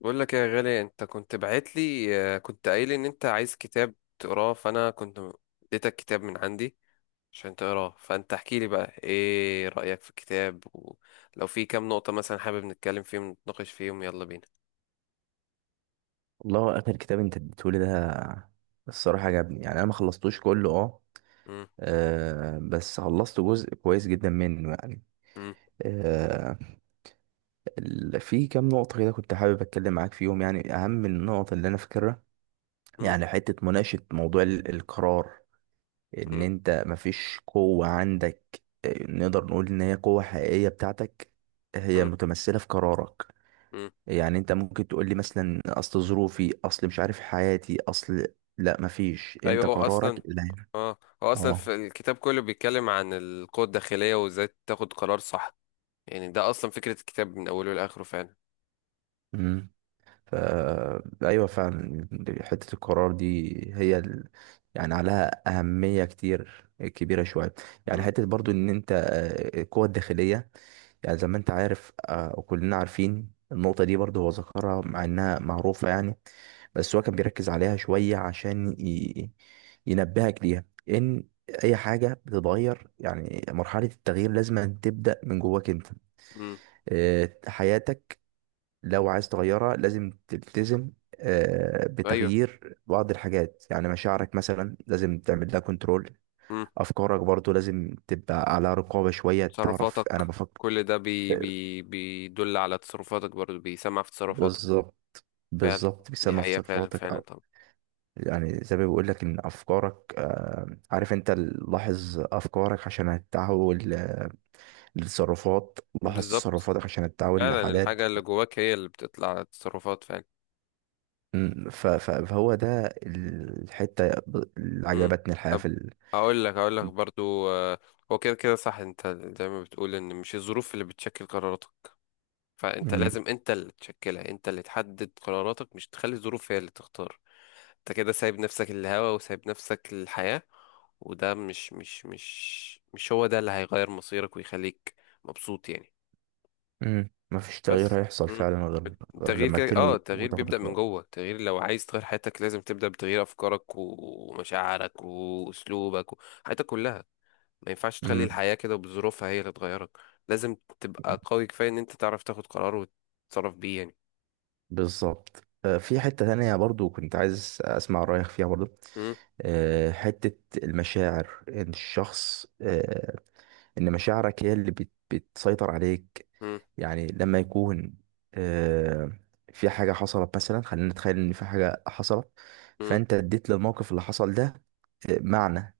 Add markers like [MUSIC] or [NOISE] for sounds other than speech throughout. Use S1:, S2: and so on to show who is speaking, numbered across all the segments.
S1: بقول لك يا غالي، انت كنت بعت لي. كنت قايل ان انت عايز كتاب تقراه، فانا كنت اديتك كتاب من عندي عشان تقراه. فانت احكي لي بقى ايه رأيك في الكتاب، ولو في كام نقطة مثلا حابب نتكلم فيهم نتناقش فيهم، يلا بينا.
S2: والله، اخر كتاب انت اديتهولي ده، الصراحه عجبني. يعني انا ما خلصتوش كله
S1: مم،
S2: بس خلصت جزء كويس جدا منه. يعني
S1: مم،
S2: آه، في كام نقطه كده كنت حابب اتكلم معاك فيهم، يعني اهم النقط اللي انا فاكرها.
S1: مم،
S2: يعني حته مناقشه موضوع القرار، ان
S1: مم،
S2: انت مفيش قوه عندك. نقدر نقول ان هي قوه حقيقيه بتاعتك، هي
S1: مم،
S2: متمثله في قرارك.
S1: مم.
S2: يعني انت ممكن تقول لي مثلا: اصل ظروفي، اصل مش عارف حياتي، اصل... لا، مفيش، انت
S1: ايوه هو
S2: قرارك
S1: اصلا
S2: اللي هينفع.
S1: اه هو اصلا
S2: اه
S1: في الكتاب كله بيتكلم عن القوة الداخلية وازاي تاخد قرار صح. يعني ده اصلا فكرة الكتاب من اوله لاخره فعلا.
S2: امم ف ايوه فعلا. حته القرار دي هي ال... يعني عليها اهميه كتير كبيره شويه. يعني
S1: مم،
S2: حته برضو ان انت القوه الداخليه، يعني زي ما انت عارف وكلنا عارفين النقطة دي، برضه هو ذكرها مع انها معروفة يعني. بس هو كان بيركز عليها شوية عشان ينبهك ليها، ان اي حاجة بتتغير، يعني مرحلة التغيير لازم أن تبدأ من جواك انت.
S1: مم،
S2: حياتك لو عايز تغيرها لازم تلتزم
S1: ايوه.
S2: بتغيير بعض الحاجات، يعني مشاعرك مثلا لازم تعمل لها كنترول، افكارك برضو لازم تبقى على رقابة شوية، تعرف
S1: تصرفاتك.
S2: انا بفكر.
S1: كل ده بي
S2: آه،
S1: بي بيدل على تصرفاتك، برضو بيسمع في تصرفاتك.
S2: بالظبط،
S1: فعلا.
S2: بالظبط
S1: دي
S2: بيسمع في
S1: حقيقة فعلا
S2: تصرفاتك
S1: فعلا
S2: أو...
S1: طبعا.
S2: يعني زي ما بيقول لك ان افكارك عارف انت لاحظ افكارك عشان هتتحول لتصرفات، لاحظ
S1: بالظبط.
S2: تصرفاتك عشان هتتحول
S1: فعلا
S2: لعادات.
S1: الحاجة اللي جواك هي اللي بتطلع على التصرفات فعلا.
S2: فهو ده الحتة اللي
S1: مم.
S2: عجبتني
S1: طب، هقول لك برضو، هو كده كده صح. انت زي ما بتقول ان مش الظروف اللي بتشكل قراراتك. فانت
S2: م،
S1: لازم انت اللي تشكلها، انت اللي تحدد قراراتك، مش تخلي الظروف هي اللي تختار. انت كده سايب نفسك الهوا وسايب نفسك الحياة. وده مش هو ده اللي هيغير مصيرك ويخليك مبسوط يعني.
S2: م، مفيش تغيير
S1: بس
S2: هيحصل
S1: مم.
S2: فعلا غير
S1: التغيير
S2: لما
S1: كده، اه،
S2: تنوي
S1: التغيير
S2: وتاخد
S1: بيبدأ من
S2: قرار.
S1: جوه. التغيير لو عايز تغير حياتك لازم تبدأ بتغيير أفكارك ومشاعرك وأسلوبك حياتك كلها. ما ينفعش تخلي
S2: مم.
S1: الحياة كده بظروفها هي اللي تغيرك. لازم تبقى قوي كفاية إن أنت تعرف تاخد قرار وتتصرف بيه يعني.
S2: بالظبط. في حتة تانية برضو كنت عايز أسمع رأيك فيها برضو.
S1: امم.
S2: حتة المشاعر، إن الشخص إن مشاعرك هي اللي بتسيطر عليك.
S1: مم،
S2: يعني لما يكون آه، في حاجة حصلت مثلا، خلينا نتخيل إن في حاجة حصلت،
S1: مم،
S2: فأنت اديت للموقف اللي حصل ده معنى،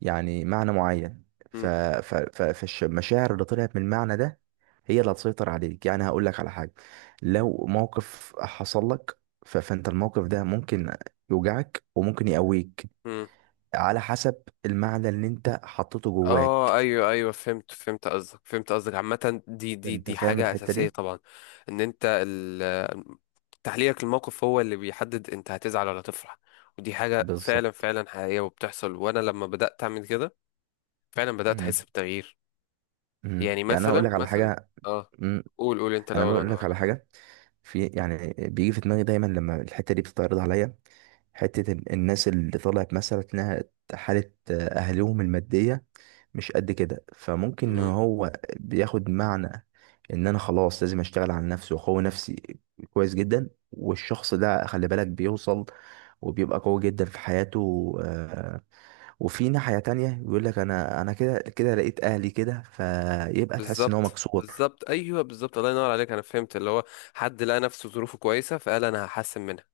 S2: يعني معنى معين.
S1: مم،
S2: فالمشاعر اللي طلعت من المعنى ده هي اللي هتسيطر عليك. يعني هقول لك على حاجة: لو موقف حصل لك فانت الموقف ده ممكن يوجعك وممكن يقويك
S1: مم.
S2: على حسب المعنى اللي انت حطيته
S1: اه،
S2: جواك.
S1: ايوه ايوه، فهمت فهمت قصدك فهمت قصدك. عامة دي دي
S2: انت
S1: دي
S2: فاهم
S1: حاجة
S2: الحتة
S1: أساسية
S2: دي؟
S1: طبعا. ان انت تحليلك للموقف هو اللي بيحدد انت هتزعل ولا تفرح. ودي حاجة فعلا
S2: بالظبط.
S1: فعلا حقيقية وبتحصل. وانا لما بدأت اعمل كده فعلا بدأت
S2: مم.
S1: احس بتغيير.
S2: مم.
S1: يعني مثلا مثلا اه، قول قول انت
S2: انا
S1: الاول
S2: بقول
S1: وانا
S2: لك
S1: اقول لك
S2: على
S1: بعدين.
S2: حاجه. في، يعني بيجي في دماغي دايما لما الحته دي بتتعرض عليا. حته الناس اللي طلعت مثلا انها حاله اهلهم الماديه مش قد كده، فممكن ان
S1: مم.
S2: هو بياخد معنى ان انا خلاص لازم اشتغل على نفسي واقوي نفسي كويس جدا، والشخص ده خلي بالك بيوصل وبيبقى قوي جدا في حياته. وفي ناحية تانية بيقول لك: انا كده كده لقيت اهلي كده، فيبقى تحس ان هو
S1: بالظبط
S2: مكسور.
S1: بالظبط، ايوه بالظبط. الله ينور عليك. انا فهمت اللي هو حد لقى نفسه ظروفه كويسة فقال انا هحسن منها،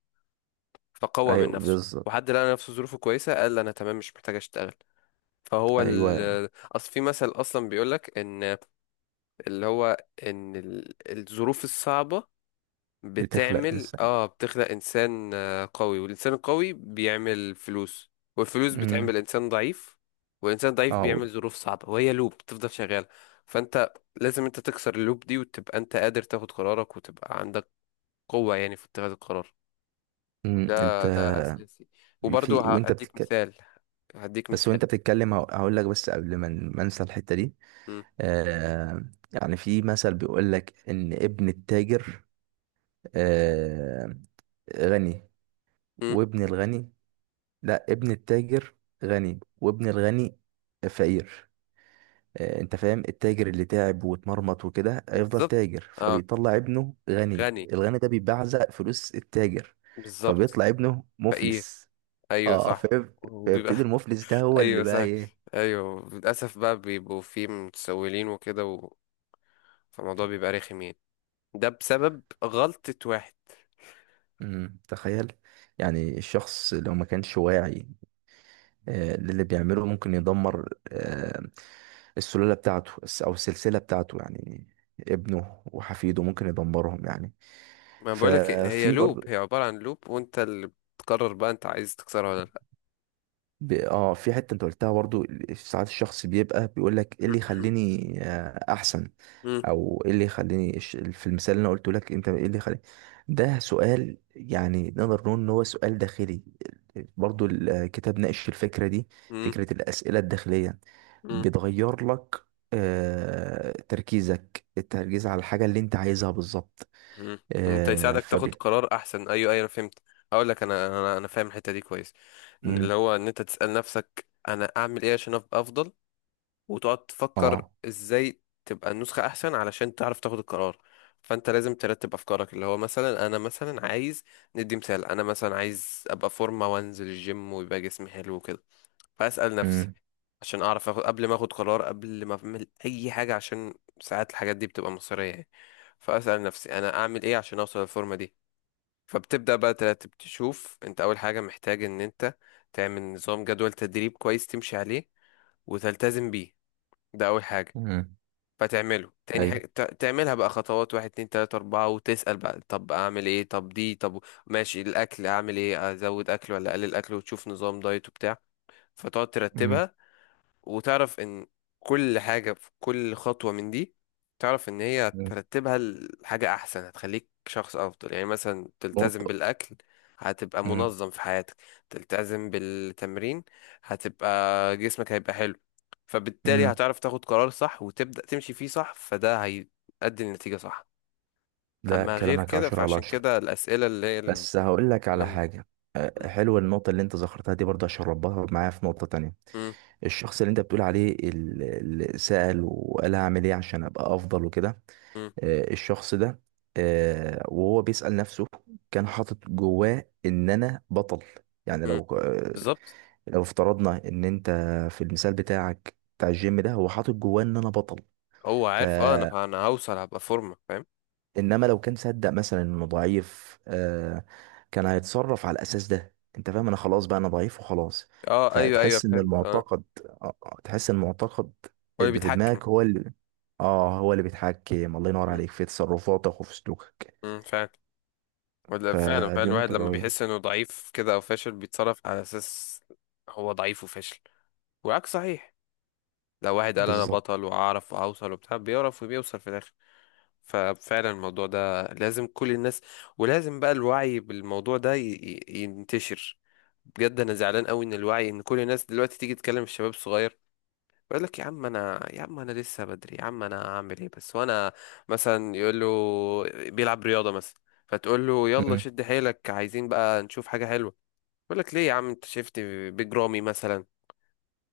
S1: فقوى من
S2: ايوه،
S1: نفسه.
S2: بالظبط.
S1: وحد لقى نفسه ظروفه كويسة قال انا تمام مش محتاج اشتغل. فهو
S2: ايوه،
S1: اصل في مثل اصلا بيقولك ان اللي هو ان الظروف الصعبة
S2: بتخلق
S1: بتعمل،
S2: انسان.
S1: اه، بتخلق انسان، قوي. والانسان القوي بيعمل فلوس، والفلوس
S2: امم
S1: بتعمل انسان ضعيف، والانسان ضعيف
S2: اه
S1: بيعمل ظروف صعبة، وهي لوب بتفضل شغالة. فانت لازم انت تكسر اللوب دي، وتبقى انت قادر تاخد قرارك، وتبقى عندك قوة يعني في اتخاذ القرار.
S2: انت.
S1: ده اساسي.
S2: في
S1: وبرضه
S2: وانت
S1: هديك
S2: بتتكلم
S1: مثال هديك
S2: بس
S1: مثال
S2: وانت بتتكلم هقول لك، بس قبل ما ما انسى الحته دي.
S1: مم.
S2: آه يعني في مثل بيقول لك ان ابن التاجر آه غني،
S1: مم.
S2: وابن الغني... لا، ابن التاجر غني وابن الغني فقير. انت فاهم؟ التاجر اللي تعب واتمرمط وكده هيفضل
S1: بالظبط.
S2: تاجر
S1: اه.
S2: فبيطلع ابنه غني،
S1: غني.
S2: الغني ده بيبعزق فلوس التاجر
S1: بالظبط.
S2: فبيطلع ابنه
S1: فقير.
S2: مفلس.
S1: ايوه
S2: اه
S1: صح.
S2: فيب-
S1: وبيبقى
S2: فيبتدي المفلس ده
S1: [LAUGHS]
S2: هو اللي
S1: ايوه
S2: بقى
S1: صح.
S2: ايه.
S1: ايوه للاسف بقى بيبقوا فيه متسولين وكده و... فالموضوع بيبقى رخم يعني، ده بسبب غلطة واحد.
S2: مم، تخيل. يعني الشخص لو ما كانش واعي للي بيعمله ممكن يدمر السلالة بتاعته، الس- او السلسلة بتاعته يعني، ابنه وحفيده ممكن يدمرهم يعني.
S1: ما بقولك هي
S2: ففي
S1: لوب،
S2: برضو
S1: هي عبارة عن لوب، وانت اللي بتقرر بقى انت عايز تكسرها ولا لا.
S2: ب... اه في حتة انت قلتها برضو، ساعات الشخص بيبقى بيقول لك ايه اللي
S1: [CLEARS THROAT]
S2: يخليني احسن،
S1: مم.
S2: او ايه اللي يخليني في المثال اللي انا قلته لك، انت ايه اللي يخليني. ده سؤال، يعني نقدر نقول ان هو سؤال داخلي. برضو الكتاب ناقش الفكرة دي،
S1: مم.
S2: فكرة الأسئلة الداخلية،
S1: مم.
S2: بتغير لك تركيزك، التركيز على الحاجة اللي انت عايزها بالظبط.
S1: مم. انت
S2: آه،
S1: يساعدك تاخد
S2: فب
S1: قرار احسن. ايوه ايوه انا فهمت. هقول لك، انا فاهم الحته دي كويس. ان اللي
S2: مم.
S1: هو ان انت تسال نفسك انا اعمل ايه عشان ابقى افضل، وتقعد تفكر
S2: اه.
S1: ازاي تبقى النسخه احسن علشان تعرف تاخد القرار. فانت لازم ترتب افكارك. اللي هو مثلا انا مثلا عايز، ندي مثال، انا مثلا عايز ابقى فورمه وانزل الجيم ويبقى جسمي حلو وكده. فاسال نفسي
S2: مم.
S1: عشان اعرف أخد، قبل ما اخد قرار قبل ما اعمل اي حاجه، عشان ساعات الحاجات دي بتبقى مصيريه يعني. فاسال نفسي انا اعمل ايه عشان اوصل للفورمه دي. فبتبدا بقى ترتب، تشوف انت اول حاجه محتاج ان انت تعمل نظام، جدول تدريب كويس تمشي عليه وتلتزم بيه. ده أول حاجة.
S2: مم.
S1: فتعمله تاني
S2: اي.
S1: حاجة، تعملها بقى خطوات، واحد اتنين تلاتة أربعة، وتسأل بقى طب أعمل إيه، طب دي، طب ماشي، الأكل أعمل إيه، أزود أكل ولا أقلل أكل، وتشوف نظام دايت وبتاع. فتقعد
S2: مم.
S1: ترتبها، وتعرف ان كل حاجة في كل خطوة من دي، تعرف ان هي
S2: مم.
S1: ترتبها لحاجة احسن هتخليك شخص افضل. يعني مثلا تلتزم
S2: نقطة.
S1: بالاكل، هتبقى
S2: مم.
S1: منظم في حياتك. تلتزم بالتمرين، هتبقى، جسمك هيبقى حلو. فبالتالي
S2: مم.
S1: هتعرف تاخد قرار صح وتبدأ تمشي فيه صح، فده هيؤدي لنتيجة صح.
S2: لا،
S1: اما غير
S2: كلامك
S1: كده
S2: عشرة على
S1: فعشان
S2: عشرة
S1: كده الاسئلة اللي هي
S2: بس هقول لك على
S1: الكلام ده.
S2: حاجة.
S1: م-
S2: حلوة النقطة اللي انت ذكرتها دي برضه، عشان ربطها معايا في نقطة تانية.
S1: م-
S2: الشخص اللي انت بتقول عليه اللي سأل وقال هعمل ايه عشان ابقى افضل وكده،
S1: م-
S2: الشخص ده وهو بيسأل نفسه كان حاطط جواه ان انا بطل. يعني
S1: م. بالظبط.
S2: لو افترضنا ان انت في المثال بتاعك بتاع الجيم ده هو حاطط جواه ان انا بطل.
S1: هو
S2: ف
S1: عارف، اه، انا هوصل هبقى فورمة، فاهم.
S2: انما لو كان صدق مثلا انه ضعيف كان هيتصرف على الاساس ده. انت فاهم؟ انا خلاص بقى انا ضعيف وخلاص.
S1: اه ايوه ايوه
S2: فتحس ان
S1: فهمت. اه هو
S2: المعتقد آه آه، تحس ان المعتقد
S1: اللي
S2: اللي في
S1: بيتحكم.
S2: دماغك هو اللي... اه، هو اللي بيتحكم. الله ينور
S1: مم،
S2: عليك، في تصرفاتك وفي سلوكك،
S1: مم، فعلا. ولا فعلا فعلا،
S2: فدي
S1: الواحد
S2: نقطة
S1: لما
S2: قوية.
S1: بيحس انه ضعيف كده او فاشل بيتصرف على اساس هو ضعيف وفاشل. والعكس صحيح، لو واحد قال انا
S2: بالظبط.
S1: بطل واعرف واوصل وبتاع، بيعرف وبيوصل في الاخر. ففعلا الموضوع ده لازم كل الناس، ولازم بقى الوعي بالموضوع ده ينتشر. بجد انا زعلان قوي ان الوعي، ان كل الناس دلوقتي تيجي تكلم الشباب الصغير، بقول لك يا عم انا، يا عم انا لسه بدري، يا عم انا هعمل ايه بس وانا، مثلا يقول له، بيلعب رياضه مثلا، فتقول له يلا
S2: مم.
S1: شد حيلك عايزين بقى نشوف حاجه حلوه، يقول لك ليه يا عم انت شفت بجرامي مثلا.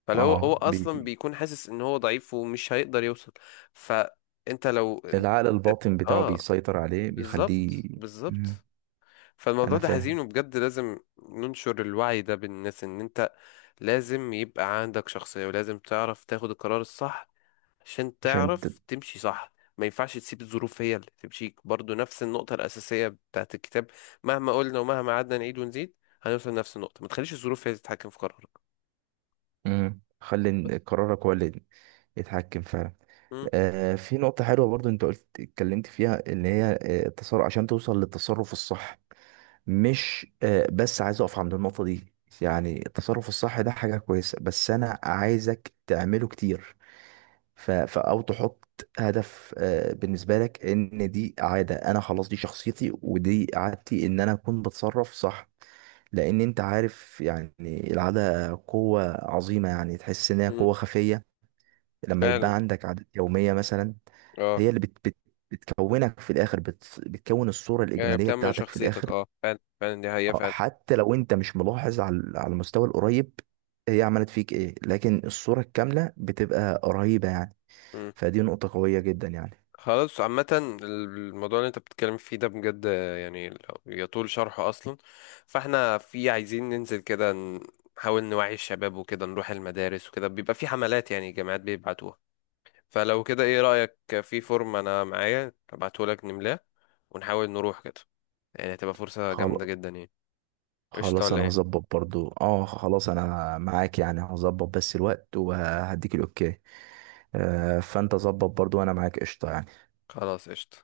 S1: فلو هو
S2: اه، بي بي
S1: اصلا بيكون حاسس ان هو ضعيف ومش هيقدر يوصل، فانت لو،
S2: العقل الباطن بتاعه
S1: اه،
S2: بيسيطر عليه بيخليه.
S1: بالظبط
S2: مم.
S1: بالظبط. فالموضوع
S2: انا
S1: ده حزين
S2: فاهم.
S1: وبجد لازم ننشر الوعي ده بالناس، ان انت لازم يبقى عندك شخصية، ولازم تعرف تاخد القرار الصح عشان
S2: عشان ت...
S1: تعرف تمشي صح. ما ينفعش تسيب الظروف هي اللي تمشيك، برضو نفس النقطة الأساسية بتاعت الكتاب. مهما قلنا ومهما قعدنا نعيد ونزيد، هنوصل لنفس النقطة، ما تخليش الظروف هي اللي تتحكم في قرارك.
S2: مم. خلي
S1: بس
S2: إن قرارك هو اللي يتحكم فعلا.
S1: مم.
S2: في نقطة حلوة برضو انت اتكلمت فيها اللي هي التصرف، عشان توصل للتصرف الصح. مش بس عايز اقف عند النقطة دي. يعني التصرف الصح ده حاجة كويسة، بس انا عايزك تعمله كتير. او تحط هدف بالنسبة لك ان دي عادة، انا خلاص دي شخصيتي ودي عادتي ان انا اكون بتصرف صح. لان انت عارف يعني العادة قوة عظيمة، يعني تحس انها
S1: مم.
S2: قوة خفية لما
S1: فعلا،
S2: يبقى عندك عادات يومية مثلا.
S1: اه،
S2: هي اللي بت بت بتكونك في الآخر، بتكون الصورة
S1: يعني
S2: الإجمالية
S1: بتعمل
S2: بتاعتك في
S1: شخصيتك،
S2: الآخر.
S1: اه فعلا فعلا دي حقيقة فعلا.
S2: حتى لو أنت مش ملاحظ على المستوى القريب هي عملت فيك إيه، لكن الصورة الكاملة بتبقى قريبة يعني،
S1: مم.
S2: فدي نقطة قوية جدا يعني.
S1: خلاص، عامة الموضوع اللي انت بتتكلم فيه ده بجد، يعني يطول شرحه أصلا. فاحنا في، عايزين ننزل كده، نحاول نوعي الشباب وكده، نروح المدارس وكده، بيبقى في حملات يعني جامعات بيبعتوها. فلو كده ايه رأيك، في فورم انا معايا ابعتهولك نملاه ونحاول نروح كده، يعني هتبقى فرصة
S2: خلاص،
S1: جامدة جدا يعني. قشطة
S2: خلاص
S1: ولا
S2: أنا
S1: ايه؟
S2: هظبط برضو. خلاص أنا معاك يعني، هظبط بس الوقت وهديك الأوكي. فأنت ظبط برضو وأنا معاك قشطة يعني.
S1: خلاص قشطة.